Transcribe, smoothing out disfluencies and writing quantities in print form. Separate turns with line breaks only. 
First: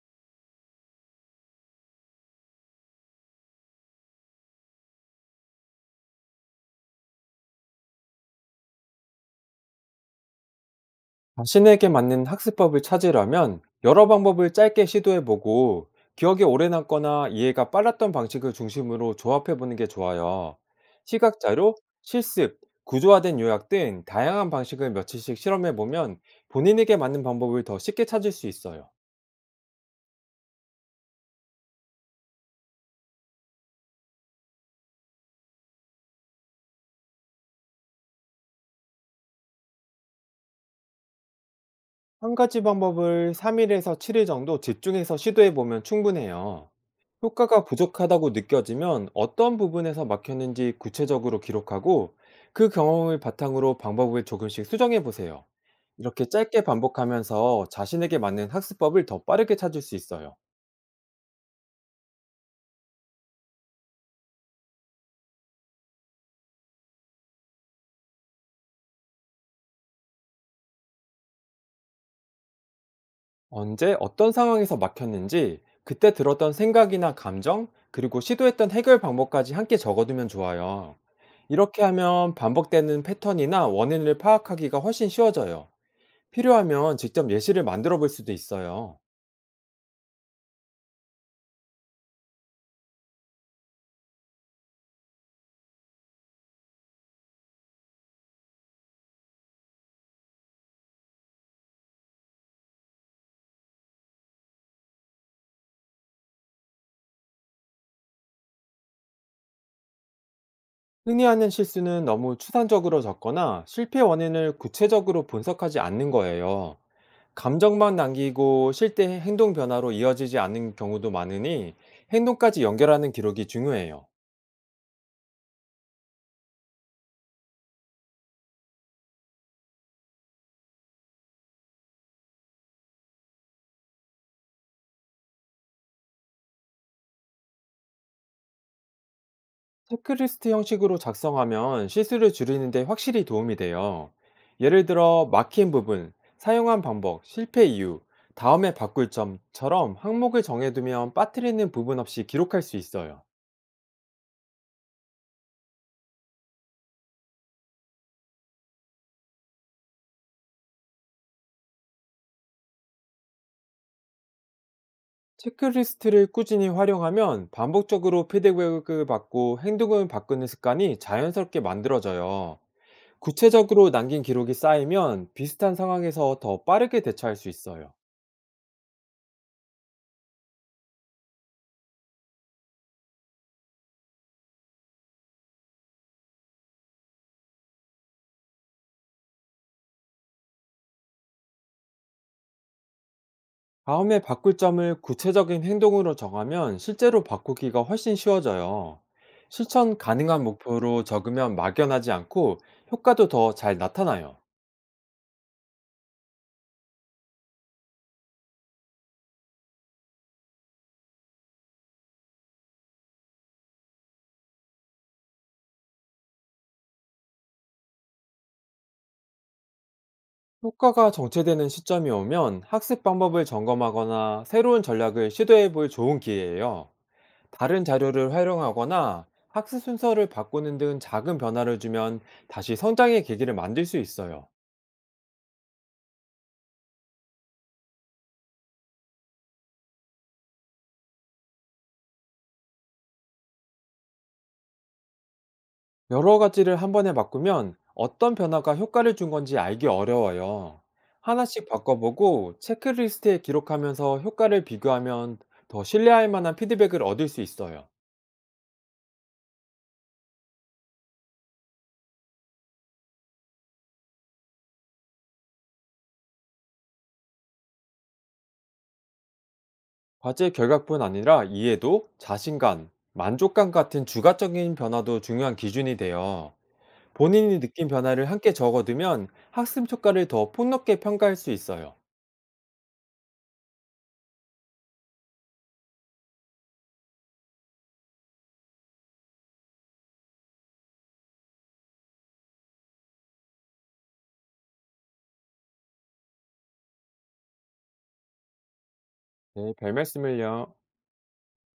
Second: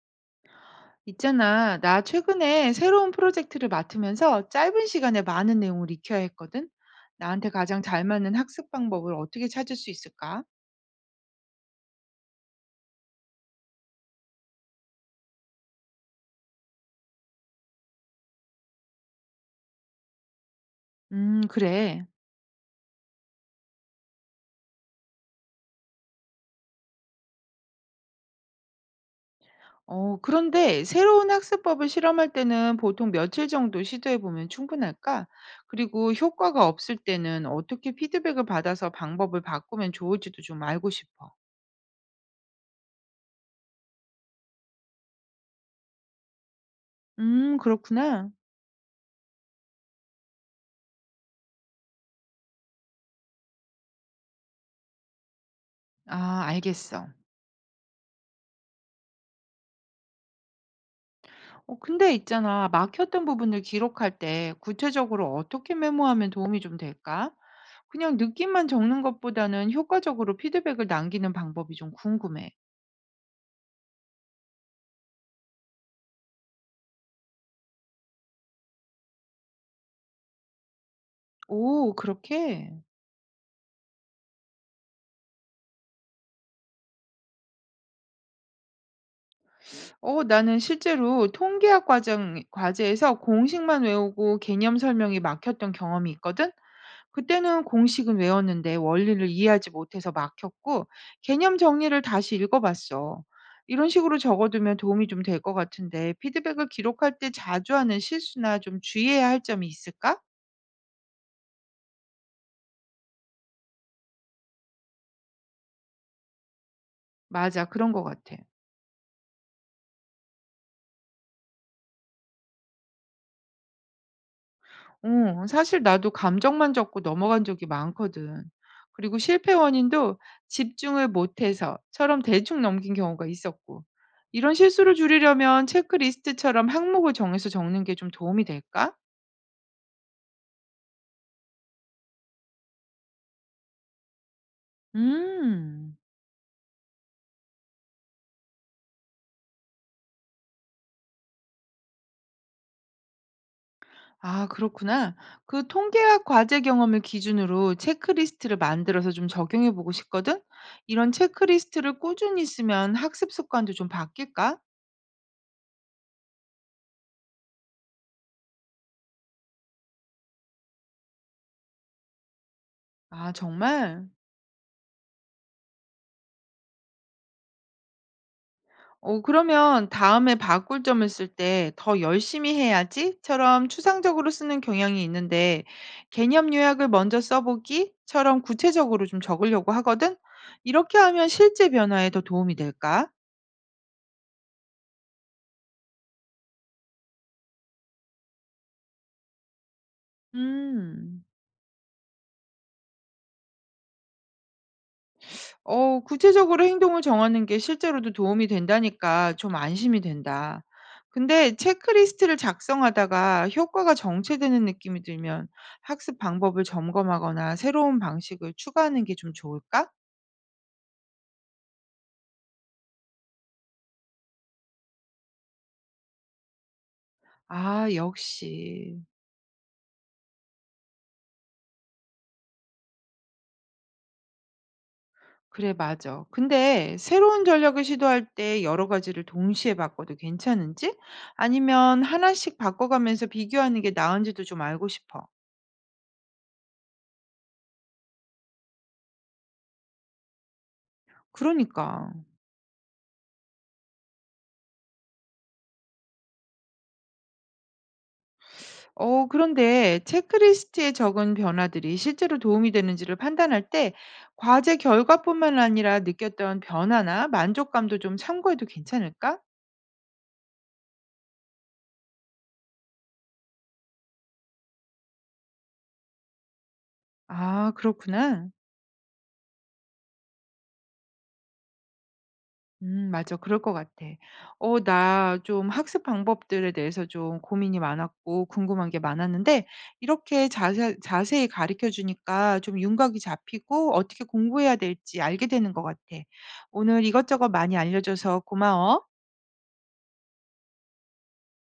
있잖아, 나 최근에 새로운 프로젝트를 맡으면서 짧은 시간에 많은 내용을 익혀야 했거든. 나한테 가장 잘 맞는 학습 방법을 어떻게 찾을 수 있을까?
자신에게 맞는 학습법을 찾으려면 여러 방법을 짧게 시도해보고 기억에 오래 남거나 이해가 빨랐던 방식을 중심으로 조합해보는 게 좋아요. 시각자료,
그래.
실습, 구조화된 요약 등 다양한 방식을 며칠씩 실험해보면 본인에게 맞는 방법을 더 쉽게 찾을 수 있어요.
어, 그런데 새로운 학습법을 실험할 때는 보통 며칠 정도 시도해 보면 충분할까? 그리고 효과가 없을 때는 어떻게 피드백을 받아서 방법을 바꾸면 좋을지도 좀 알고 싶어.
한 가지 방법을 3일에서 7일 정도 집중해서 시도해 보면 충분해요. 효과가
그렇구나.
부족하다고 느껴지면 어떤 부분에서 막혔는지 구체적으로 기록하고, 그 경험을 바탕으로 방법을 조금씩 수정해 보세요. 이렇게
아,
짧게
알겠어.
반복하면서 자신에게 맞는 학습법을 더 빠르게 찾을 수 있어요.
어 근데 있잖아. 막혔던 부분을 기록할 때 구체적으로 어떻게 메모하면 도움이 좀 될까? 그냥 느낌만 적는 것보다는 효과적으로 피드백을 남기는 방법이 좀 궁금해.
언제 어떤 상황에서 막혔는지, 그때 들었던 생각이나 감정, 그리고 시도했던 해결 방법까지 함께 적어두면 좋아요. 이렇게
오,
하면
그렇게?
반복되는 패턴이나 원인을 파악하기가 훨씬 쉬워져요. 필요하면 직접 예시를 만들어 볼 수도 있어요.
어, 나는 실제로 통계학 과정, 과제에서 공식만 외우고 개념 설명이 막혔던 경험이 있거든? 그때는 공식은 외웠는데 원리를 이해하지 못해서 막혔고 개념 정리를 다시 읽어봤어. 이런 식으로 적어두면 도움이 좀 될 것 같은데 피드백을 기록할 때 자주 하는 실수나 좀 주의해야 할 점이 있을까?
흔히 하는 실수는 너무 추상적으로 적거나 실패 원인을 구체적으로 분석하지 않는 거예요.
맞아, 그런
감정만
것 같아.
남기고 실제 행동 변화로 이어지지 않는 경우도 많으니, 행동까지 연결하는 기록이 중요해요.
응, 사실 나도 감정만 적고 넘어간 적이 많거든. 그리고 실패 원인도 집중을 못해서처럼 대충 넘긴 경우가 있었고. 이런 실수를 줄이려면 체크리스트처럼 항목을 정해서 적는 게 좀 도움이 될까?
체크리스트 형식으로 작성하면 실수를 줄이는 데 확실히 도움이 돼요. 예를 들어 막힌
음.
부분, 사용한 방법, 실패 이유, 다음에 바꿀 점처럼 항목을 정해두면 빠뜨리는 부분 없이 기록할 수 있어요.
아 그렇구나. 그 통계학 과제 경험을 기준으로 체크리스트를 만들어서 좀 적용해 보고 싶거든? 이런 체크리스트를 꾸준히 쓰면 학습 습관도 좀 바뀔까?
체크리스트를 꾸준히 활용하면 반복적으로 피드백을 받고 행동을 바꾸는 습관이 자연스럽게 만들어져요.
아
구체적으로
정말?
남긴 기록이 쌓이면 비슷한 상황에서 더 빠르게 대처할 수 있어요.
어 그러면 다음에 바꿀 점을 쓸 때 '더 열심히 해야지.'처럼 추상적으로 쓰는 경향이 있는데 개념 요약을 먼저 써 보기처럼 구체적으로 좀 적으려고 하거든? 이렇게 하면 실제 변화에 더 도움이 될까?
다음에 바꿀 점을 구체적인 행동으로 정하면 실제로 바꾸기가 훨씬 쉬워져요. 실천 가능한 목표로
음.
적으면 막연하지 않고 효과도 더 잘 나타나요.
어 구체적으로 행동을 정하는 게 실제로도 도움이 된다니까 좀 안심이 된다. 근데 체크리스트를 작성하다가 효과가 정체되는 느낌이 들면 학습 방법을 점검하거나 새로운 방식을 추가하는 게 좀 좋을까?
효과가 정체되는 시점이 오면 학습 방법을 점검하거나 새로운 전략을 시도해 볼 좋은 기회예요. 다른
아,
자료를
역시.
활용하거나 학습 순서를 바꾸는 등 작은 변화를 주면 다시 성장의 계기를 만들 수 있어요.
그래, 맞아. 근데 새로운 전략을 시도할 때 여러 가지를 동시에 바꿔도 괜찮은지? 아니면 하나씩 바꿔가면서 비교하는 게 나은지도 좀 알고 싶어.
여러 가지를 한 번에 바꾸면 어떤 변화가 효과를 준 건지 알기 어려워요. 하나씩
그러니까.
바꿔보고 체크리스트에 기록하면서 효과를 비교하면 더 신뢰할 만한 피드백을 얻을 수 있어요.
어, 그런데 체크리스트에 적은 변화들이 실제로 도움이 되는지를 판단할 때 과제 결과뿐만 아니라 느꼈던 변화나 만족감도 좀 참고해도 괜찮을까?
과제 결과뿐 아니라 이해도, 자신감, 만족감 같은 주가적인 변화도 중요한 기준이 돼요. 본인이
아,
느낀 변화를
그렇구나.
함께 적어두면 학습 효과를 더 폭넓게 평가할 수 있어요.
맞아. 그럴 것 같아. 어, 나 좀 학습 방법들에 대해서 좀 고민이 많았고 궁금한 게 많았는데 이렇게 자세히 가르쳐 주니까 좀 윤곽이 잡히고 어떻게 공부해야 될지 알게 되는 것 같아. 오늘 이것저것 많이 알려줘서 고마워.
네, 별 말씀을요.